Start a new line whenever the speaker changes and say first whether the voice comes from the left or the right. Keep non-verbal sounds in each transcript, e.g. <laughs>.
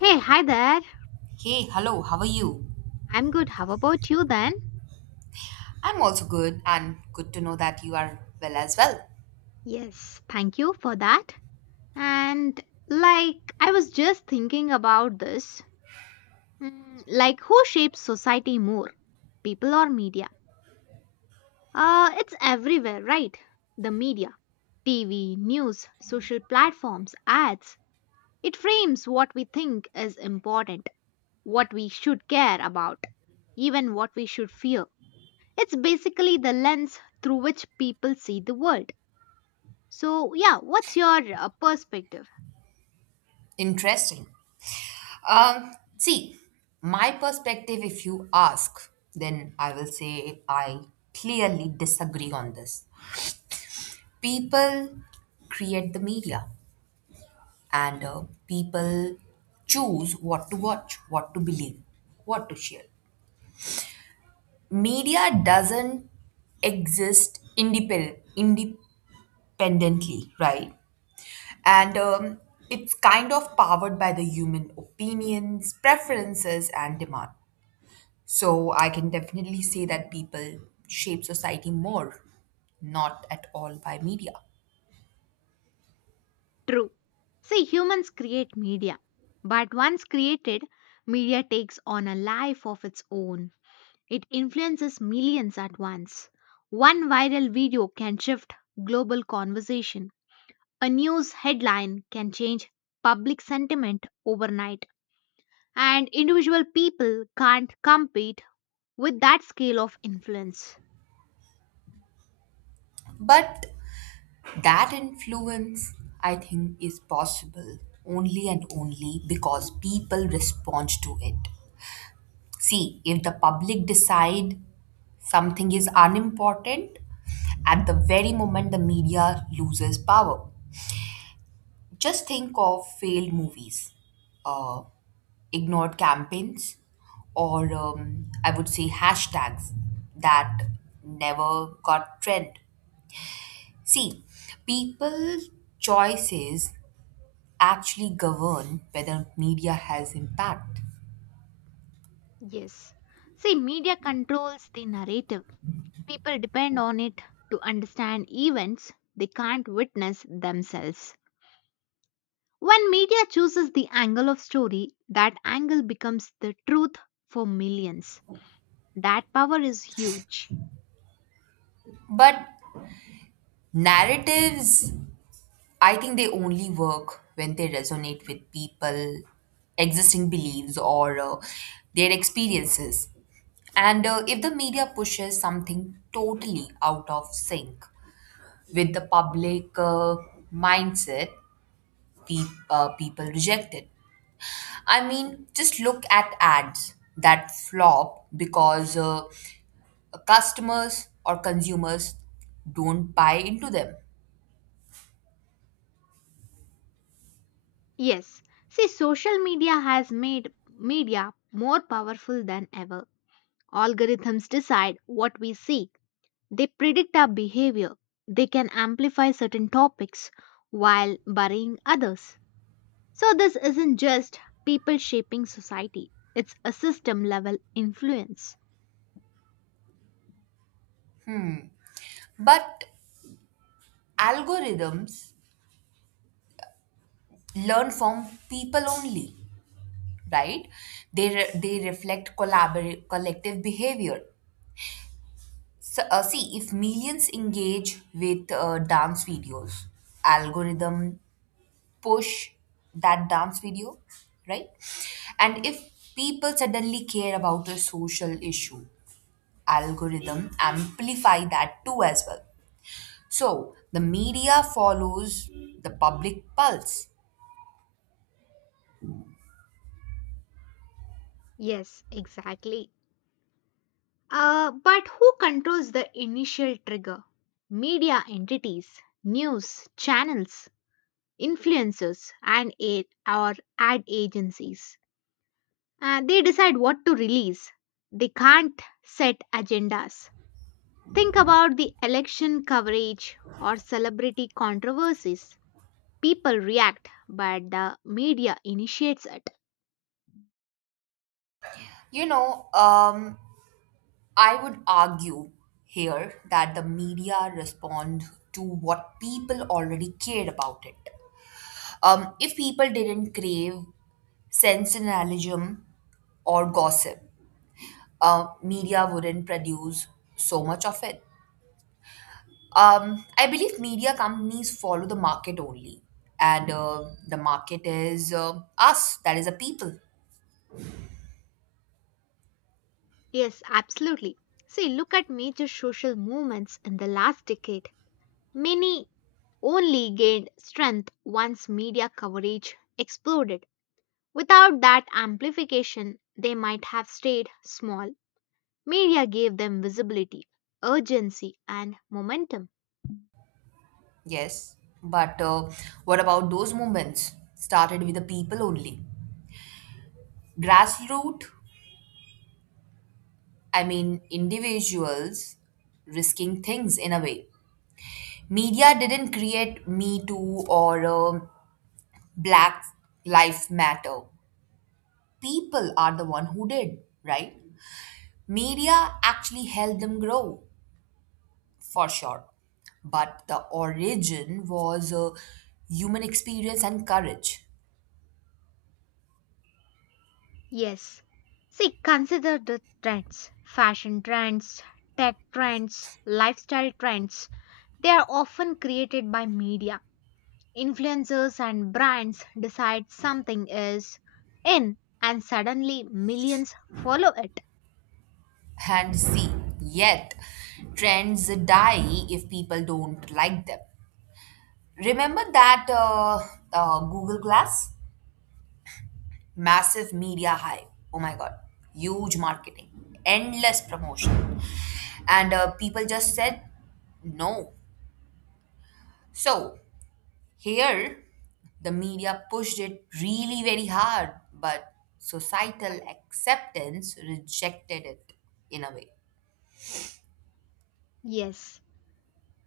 left: Hey, hi there.
right: Hey, hello, how are you?
left: I'm good. How about you then?
right: I'm also good, and good to know that you are well as well.
left: Yes, thank you for that. And I was just thinking about this. Who shapes society more? People or media? It's everywhere, right? The media, TV, news, social platforms, ads. It frames what we think is important, what we should care about, even what we should fear. It's basically the lens through which people see the world. So, yeah, what's your perspective?
right: Interesting. See, my perspective, if you ask, then I will say I clearly disagree on this. People create the media, and people choose what to watch, what to believe, what to share. Media doesn't exist independ- independently, right? And it's kind of powered by the human opinions, preferences, and demand. So I can definitely say that people shape society more, not at all by media.
left: True. See, humans create media, but once created, media takes on a life of its own. It influences millions at once. One viral video can shift global conversation. A news headline can change public sentiment overnight, and individual people can't compete with that scale of influence.
right: But that influence, I think, is possible only and only because people respond to it. See, if the public decide something is unimportant, at the very moment the media loses power. Just think of failed movies, uh, ignored campaigns, or I would say hashtags that never got trend. See, people choices actually govern whether media has impact.
left: Yes. See, media controls the narrative. People depend on it to understand events they can't witness themselves. When media chooses the angle of story, that angle becomes the truth for millions. That power is huge.
right: But narratives, I think they only work when they resonate with people, existing beliefs, or their experiences. And if the media pushes something totally out of sync with the public mindset, pe- people reject it. I mean, just look at ads that flop because customers or consumers don't buy into them.
left: Yes, see, social media has made media more powerful than ever. Algorithms decide what we see, they predict our behavior, they can amplify certain topics while burying others. So, this isn't just people shaping society, it's a system level influence.
right: But algorithms learn from people only, right? They reflect collective behavior. So see, if millions engage with dance videos, algorithm push that dance video, right? And if people suddenly care about a social issue, algorithm amplify that too as well. So the media follows the public pulse.
left: Yes, exactly. But who controls the initial trigger? Media entities, news channels, influencers, and aid or ad agencies. They decide what to release. They can't set agendas. Think about the election coverage or celebrity controversies. People react, but the media initiates it.
right: you know um I would argue here that the media respond to what people already cared about it. If people didn't crave sensationalism or gossip, media wouldn't produce so much of it. I believe media companies follow the market only, and the market is us, that is the people.
left: Yes, absolutely. See, look at major social movements in the last decade. Many only gained strength once media coverage exploded. Without that amplification, they might have stayed small. Media gave them visibility, urgency, and momentum.
right: Yes, but what about those movements started with the people only? Grassroots, I mean, individuals risking things in a way. Media didn't create Me Too or Black Life Matter. People are the one who did, right? Media actually helped them grow, for sure. But the origin was human experience and courage.
left: Yes. See, consider the trends, fashion trends, tech trends, lifestyle trends. They are often created by media. Influencers and brands decide something is in, and suddenly millions follow it.
right: And see, yet trends die if people don't like them. Remember that Google Glass? Massive media hype, oh my god, huge marketing, endless promotion, and people just said no. So here the media pushed it really very hard, but societal acceptance rejected it in a way.
left: Yes.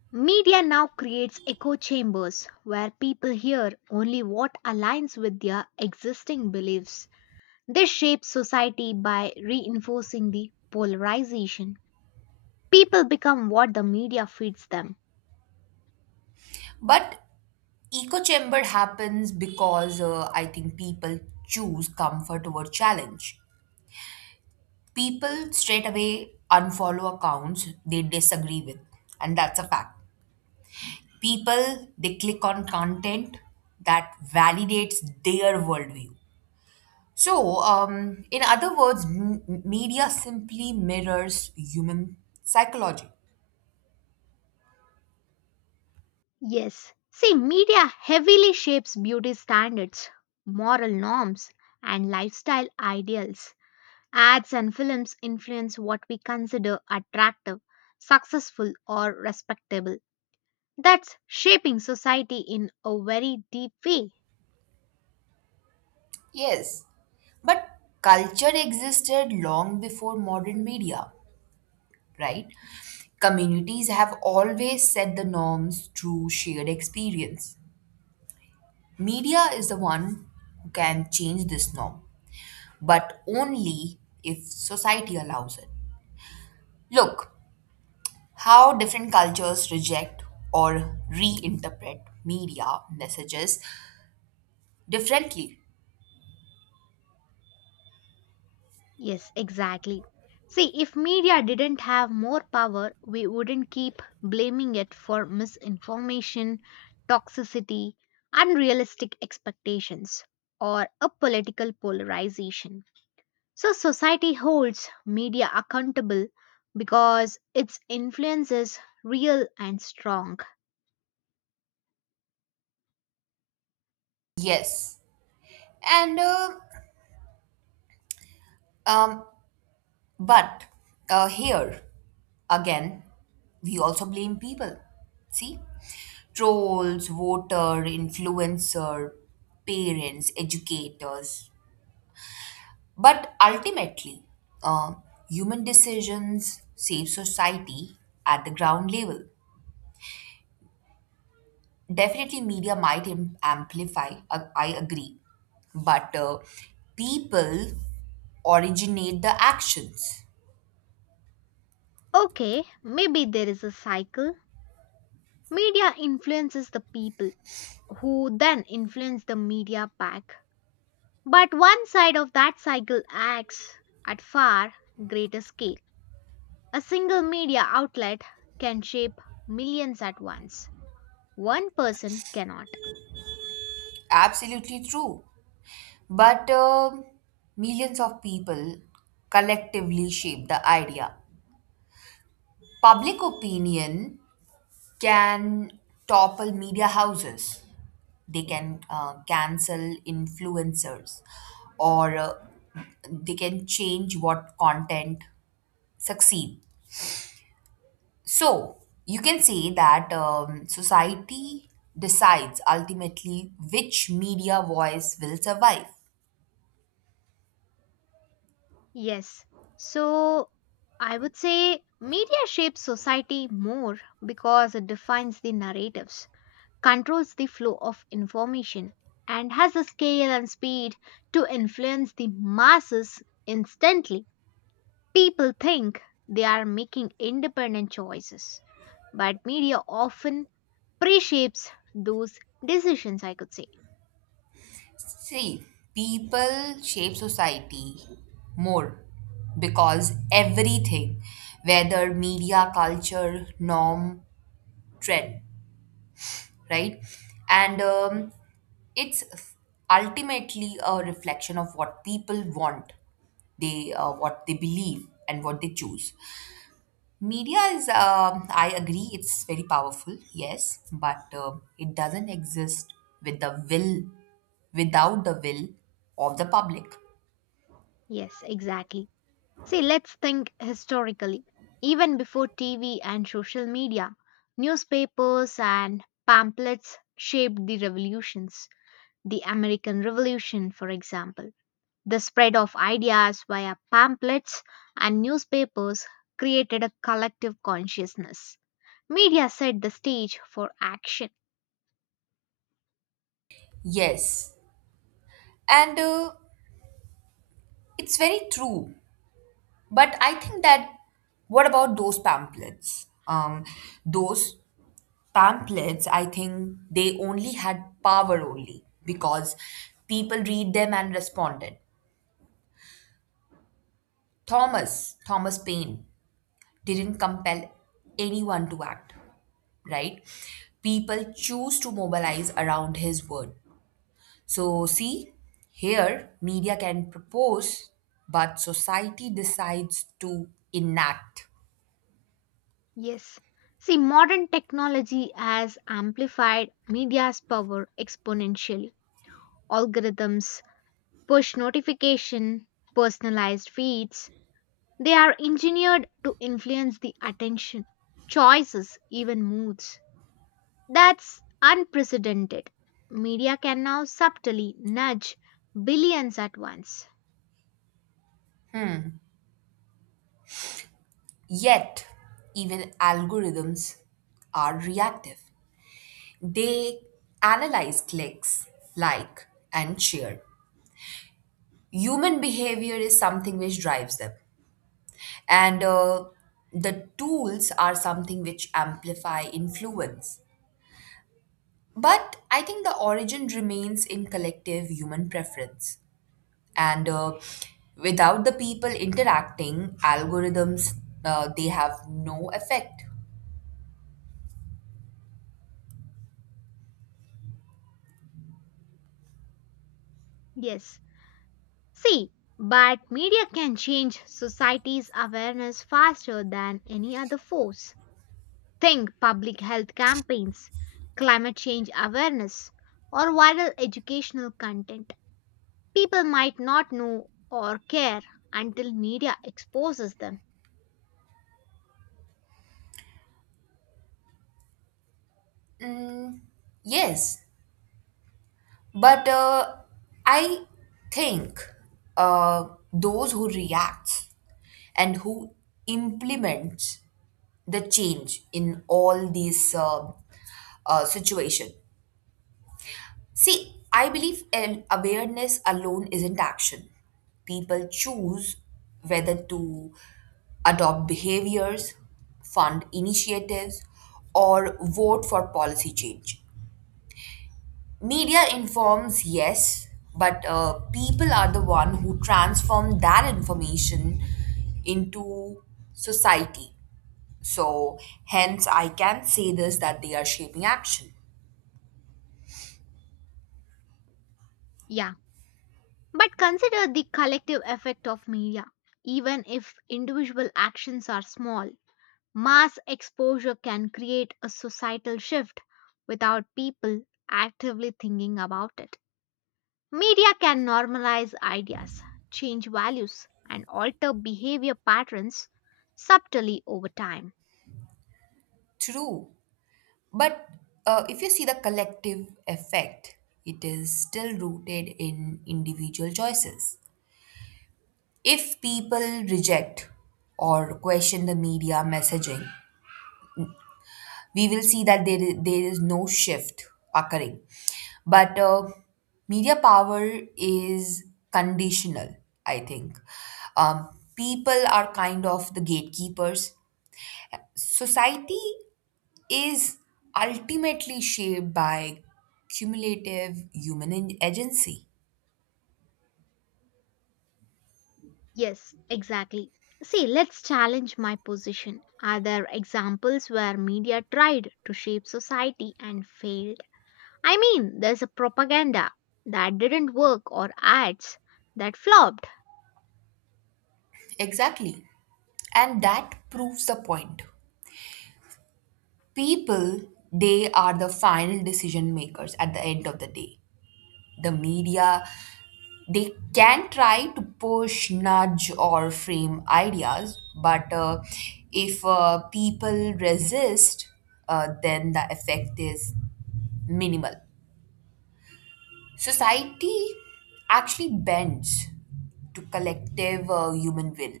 left: Media now creates echo chambers where people hear only what aligns with their existing beliefs. They shape society by reinforcing the polarization. People become what the media feeds them.
right: But echo chamber happens because I think people choose comfort over challenge. People straight away unfollow accounts they disagree with, and that's a fact. People, they click on content that validates their worldview. So in other words, media simply mirrors human psychology.
left: Yes. See, media heavily shapes beauty standards, moral norms, and lifestyle ideals. Ads and films influence what we consider attractive, successful, or respectable. That's shaping society in a very deep way.
right: Yes, but culture existed long before modern media, right? Communities have always set the norms through shared experience. Media is the one who can change this norm, but only if society allows it. Look how different cultures reject or reinterpret media messages differently.
left: Yes, exactly. See, if media didn't have more power, we wouldn't keep blaming it for misinformation, toxicity, unrealistic expectations, or a political polarization. So, society holds media accountable because its influence is real and strong.
right: Yes, and um, but here again, we also blame people. See, trolls, voter, influencer, parents, educators. But ultimately, uh, human decisions save society at the ground level. Definitely media might amplify, I agree, but people originate the actions.
left: Okay, maybe there is a cycle. Media influences the people, who then influence the media back. But one side of that cycle acts at far greater scale. A single media outlet can shape millions at once. One person cannot.
right: Absolutely true, but millions of people collectively shape the idea. Public opinion can topple media houses, they can cancel influencers, or they can change what content succeed. So you can say that society decides ultimately which media voice will survive.
left: Yes. So I would say media shapes society more because it defines the narratives, controls the flow of information, and has the scale and speed to influence the masses instantly. People think they are making independent choices, but media often pre-shapes those decisions, I could say.
right: See, people shape society more because everything, whether media, culture, norm, trend, right? And it's ultimately a reflection of what people want, they what they believe, and what they choose. Media is, I agree, it's very powerful, yes, but it doesn't exist with the will, without the will of the public.
left: Yes, exactly. See, let's think historically. Even before TV and social media, newspapers and pamphlets shaped the revolutions. The American Revolution, for example. The spread of ideas via pamphlets and newspapers created a collective consciousness. Media set the stage for action.
right: Yes, and it's very true. But I think that, what about those pamphlets? Those pamphlets, I think they only had power only because people read them and responded. Thomas Paine didn't compel anyone to act, right? People choose to mobilize around his word. So, see, here media can propose, but society decides to enact.
left: Yes. See, modern technology has amplified media's power exponentially. Algorithms, push notification, personalized feeds, they are engineered to influence the attention, choices, even moods. That's unprecedented. Media can now subtly nudge billions at once.
right: Yet, even algorithms are reactive. They analyze clicks, like, and share. Human behavior is something which drives them. And the tools are something which amplify influence. But I think the origin remains in collective human preference. And without the people interacting, algorithms, they have no effect.
left: Yes. See, but media can change society's awareness faster than any other force. Think public health campaigns, climate change awareness, or viral educational content. People might not know or care until media exposes them.
right: Yes, but I think those who react and who implements the change in all these situation. See, I believe an awareness alone isn't action. People choose whether to adopt behaviors, fund initiatives, or vote for policy change. Media informs, yes, but people are the one who transform that information into society. So, hence, I can say this that they are shaping action.
left: Yeah, but consider the collective effect of media, even if individual actions are small. Mass exposure can create a societal shift without people actively thinking about it. Media can normalize ideas, change values, and alter behavior patterns subtly over time.
right: True. But if you see the collective effect, it is still rooted in individual choices. If people reject or question the media messaging, we will see that there is no shift occurring. But media power is conditional, I think. Um, People are kind of the gatekeepers. Society is ultimately shaped by cumulative human agency.
left: Yes, exactly. See, let's challenge my position. Are there examples where media tried to shape society and failed? I mean, there's a propaganda that didn't work or ads that flopped.
right: Exactly. And that proves the point. People, they are the final decision makers at the end of the day. The media, they can try to push, nudge, or frame ideas, but if people resist, then the effect is minimal. Society actually bends to collective human will,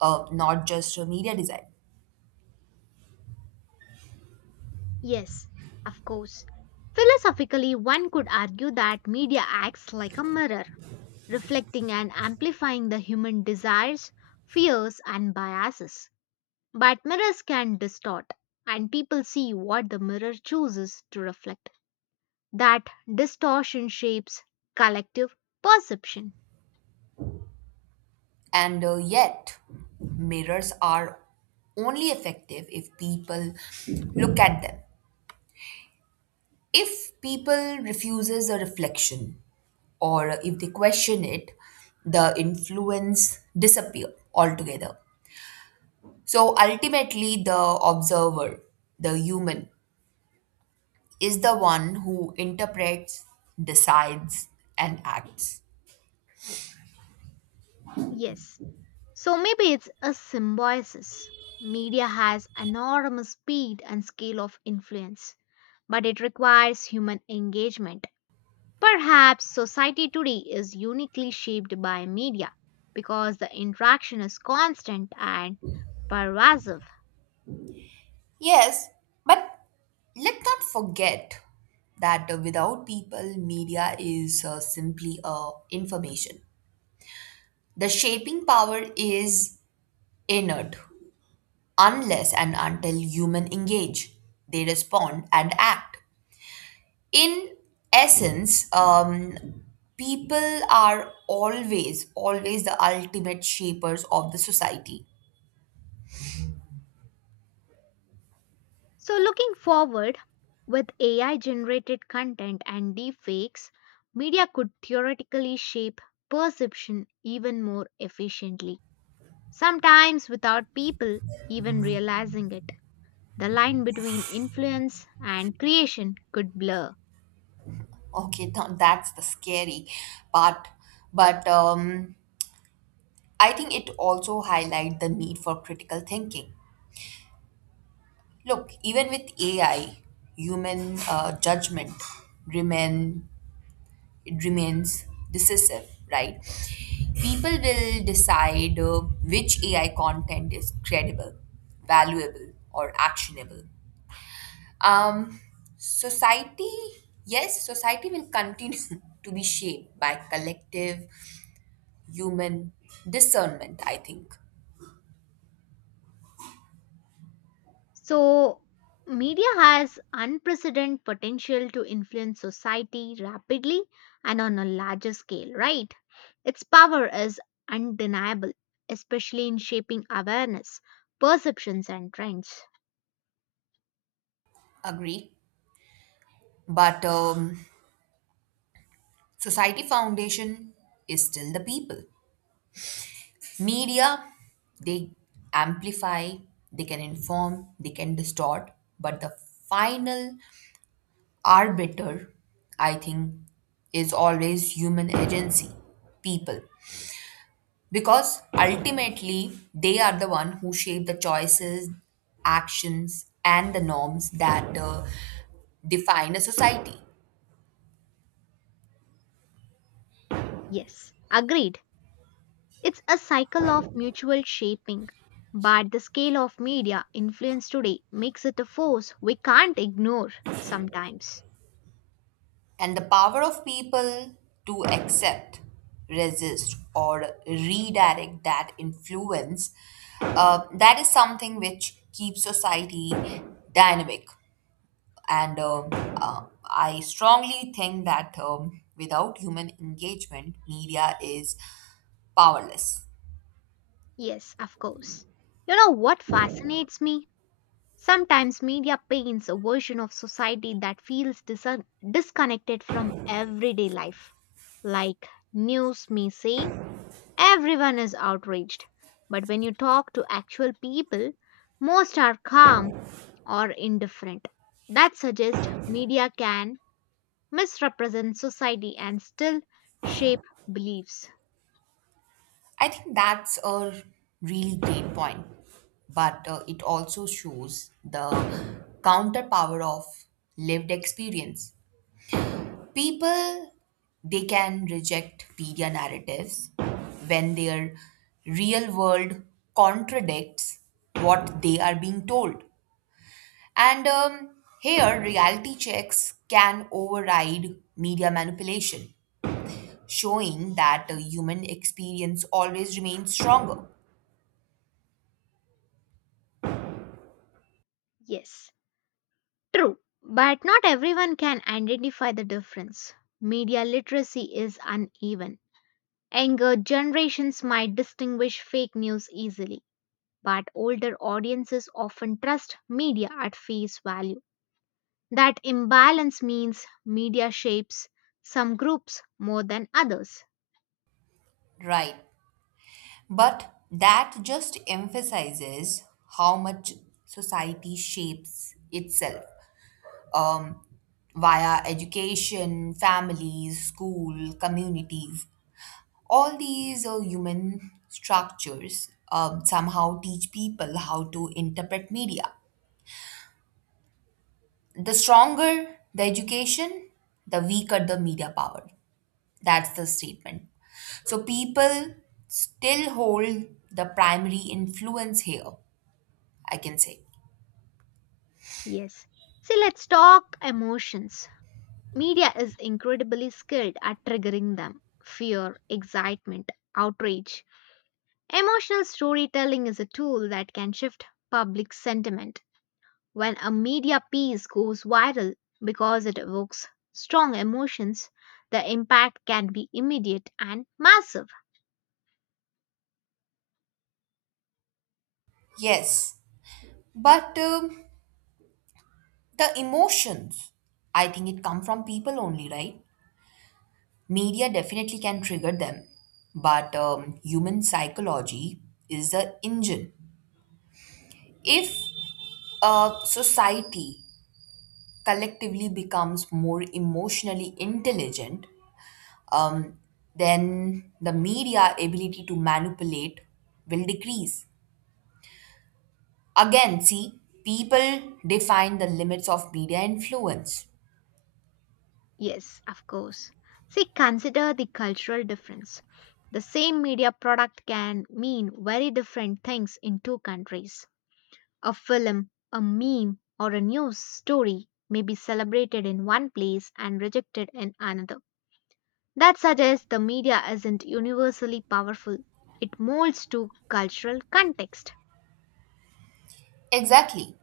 right: not just media design.
left: Yes, of course. Philosophically, one could argue that media acts like a mirror, reflecting and amplifying the human desires, fears, and biases. But mirrors can distort, and people see what the mirror chooses to reflect. That distortion shapes collective perception.
right: And yet, mirrors are only effective if people look at them. If people refuses a reflection, or if they question it, the influence disappear altogether. So ultimately, the observer, the human, is the one who interprets, decides, and acts.
left: Yes. So maybe it's a symbiosis. Media has enormous speed and scale of influence, but it requires human engagement. Perhaps society today is uniquely shaped by media because the interaction is constant and pervasive.
right: Yes, but let's not forget that without people, media is simply information. The shaping power is inert unless and until human engage, they respond and act. In essence, people are always, always the ultimate shapers of the society.
left: So, looking forward, with AI generated content and deepfakes, media could theoretically shape perception even more efficiently, sometimes without people even realizing it. The line between influence and creation could blur.
right: Okay, that's the scary part. But I think it also highlight the need for critical thinking. Look, even with AI, human judgment remain it remains decisive, right? People will decide which AI content is credible, valuable, or actionable. Um, society, yes, Society will continue <laughs> to be shaped by collective human discernment, I think.
left: So, media has unprecedented potential to influence society rapidly and on a larger scale, right? Its power is undeniable, especially in shaping awareness, perceptions, and trends.
right: Agree. But society foundation is still the people. Media, they amplify, they can inform, they can distort, but the final arbiter, I think, is always human agency, people. Because ultimately, they are the one who shape the choices, actions, and the norms that define a society.
left: Yes, agreed. It's a cycle of mutual shaping. But the scale of media influence today makes it a force we can't ignore sometimes.
right: And the power of people to accept, resist, or redirect that influence, that is something which keeps society dynamic. And uh, I strongly think that without human engagement, media is powerless.
left: Yes, of course. You know what fascinates me? Sometimes media paints a version of society that feels disconnected from everyday life. Like news may say, everyone is outraged. But when you talk to actual people, most are calm or indifferent. That suggests media can misrepresent society and still shape beliefs.
right: I think that's a really great point, but it also shows the counter power of lived experience. People, they can reject media narratives when their real world contradicts what they are being told. And here reality checks can override media manipulation, showing that a human experience always remains stronger.
left: Yes, true. But not everyone can identify the difference. Media literacy is uneven. Younger generations might distinguish fake news easily, but older audiences often trust media at face value. That imbalance means media shapes some groups more than others.
right: Right, but that just emphasizes how much society shapes itself. Um. Via education, families, school, communities. All these human structures somehow teach people how to interpret media. The stronger the education, the weaker the media power. That's the statement. So people still hold the primary influence here, I can say.
left: Yes. See, let's talk emotions. Media is incredibly skilled at triggering them, fear, excitement, outrage. Emotional storytelling is a tool that can shift public sentiment. When a media piece goes viral because it evokes strong emotions, the impact can be immediate and massive.
right: Yes, but the emotions, I think it come from people only, right? Media definitely can trigger them, but human psychology is the engine. If a society collectively becomes more emotionally intelligent, um, then the media ability to manipulate will decrease. Again, see, people define the limits of media influence.
left: Yes, of course. See, consider the cultural difference. The same media product can mean very different things in two countries. A film, a meme, or a news story may be celebrated in one place and rejected in another. That suggests the media isn't universally powerful. It molds to cultural context.
right: Exactly.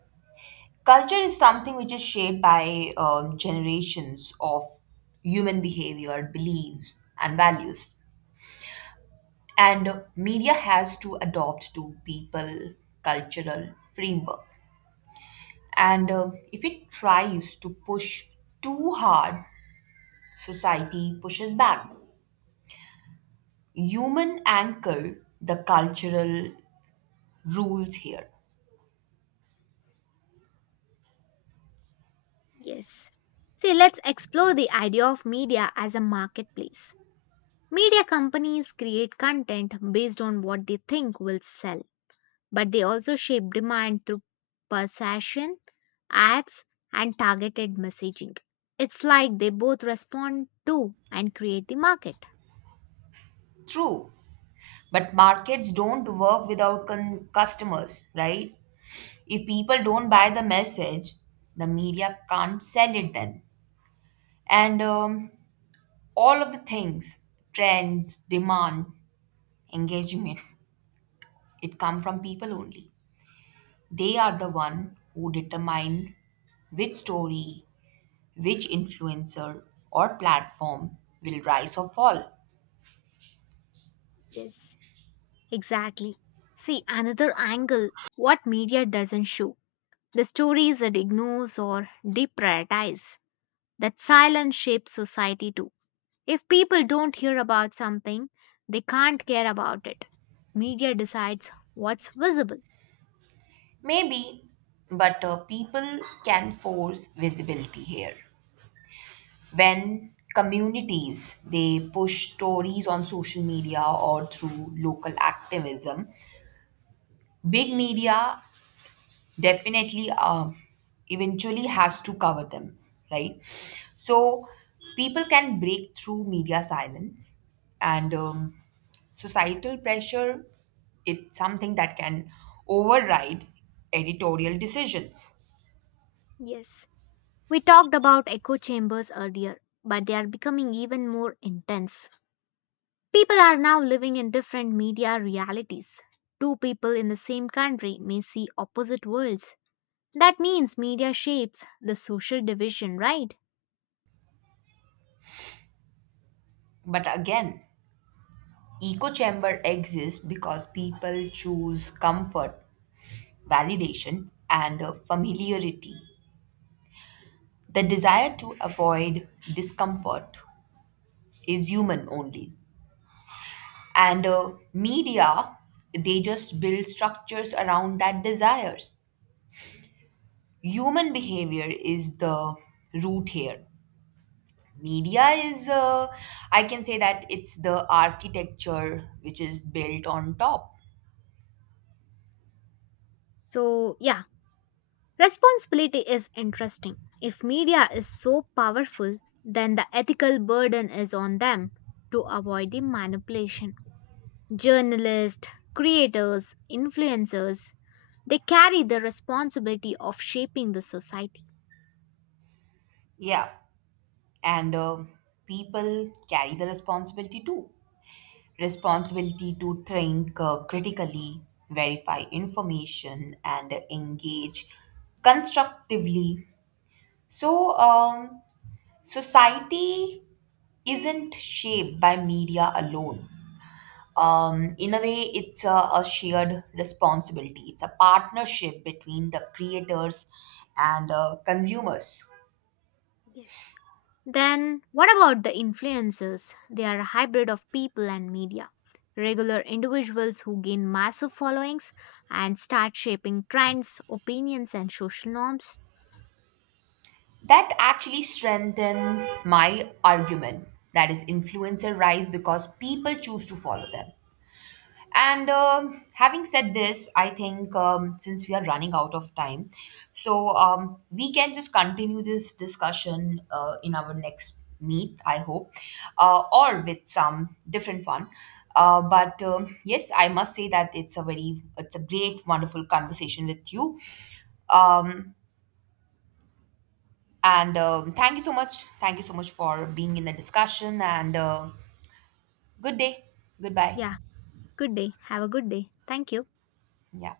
right: Culture is something which is shaped by generations of human behavior, beliefs, and values. And media has to adopt to people cultural framework. And if it tries to push too hard, society pushes back. Human anchor the cultural rules here.
left: Yes. See, let's explore the idea of media as a marketplace. Media companies create content based on what they think will sell, but they also shape demand through persuasion, ads, and targeted messaging. It's like they both respond to and create the market.
right: True, but markets don't work without customers, right? If people don't buy the message, the media can't sell it then. And all of the things, trends, demand, engagement, it come from people only. They are the one who determine which story, which influencer or platform will rise or fall.
left: Yes, exactly. See, another angle, what media doesn't show, the stories that ignores or deprioritize, that silence shapes society too. If people don't hear about something, they can't care about it. Media decides what's visible.
right: Maybe, but people can force visibility here. When communities, they push stories on social media or through local activism, big media definitely eventually has to cover them, right? So people can break through media silence, and societal pressure, it's something that can override editorial decisions.
left: Yes, we talked about echo chambers earlier, but they are becoming even more intense. People are now living in different media realities. Two people in the same country may see opposite worlds. That means media shapes the social division, right?
right: But again, echo chamber exists because people choose comfort, validation, and familiarity. The desire to avoid discomfort is human only. And media, they just build structures around that desires. Human behavior is the root here. Media is, I can say that it's the architecture which is built on top.
left: So, yeah, responsibility is interesting. If media is so powerful, then the ethical burden is on them to avoid the manipulation. Journalists, creators, influencers, they carry the responsibility of shaping the society.
right: Yeah. And people carry the responsibility too, responsibility to think critically, verify information, and engage constructively. So, society isn't shaped by media alone. In a way, it's a shared responsibility. It's a partnership between the creators and consumers.
left: Yes. Then, what about the influencers? They are a hybrid of people and media. Regular individuals who gain massive followings and start shaping trends, opinions, and social norms.
right: That actually strengthen my argument. That is, influencer rise because people choose to follow them. And having said this, I think since we are running out of time, so we can just continue this discussion in our next meet, I hope, or with some different one. But yes, I must say that it's it's a great, wonderful conversation with you. Um, and thank you so much. Thank you so much for being in the discussion. And good day. Goodbye.
left: Yeah, good day. Have a good day. Thank you.
right: Yeah.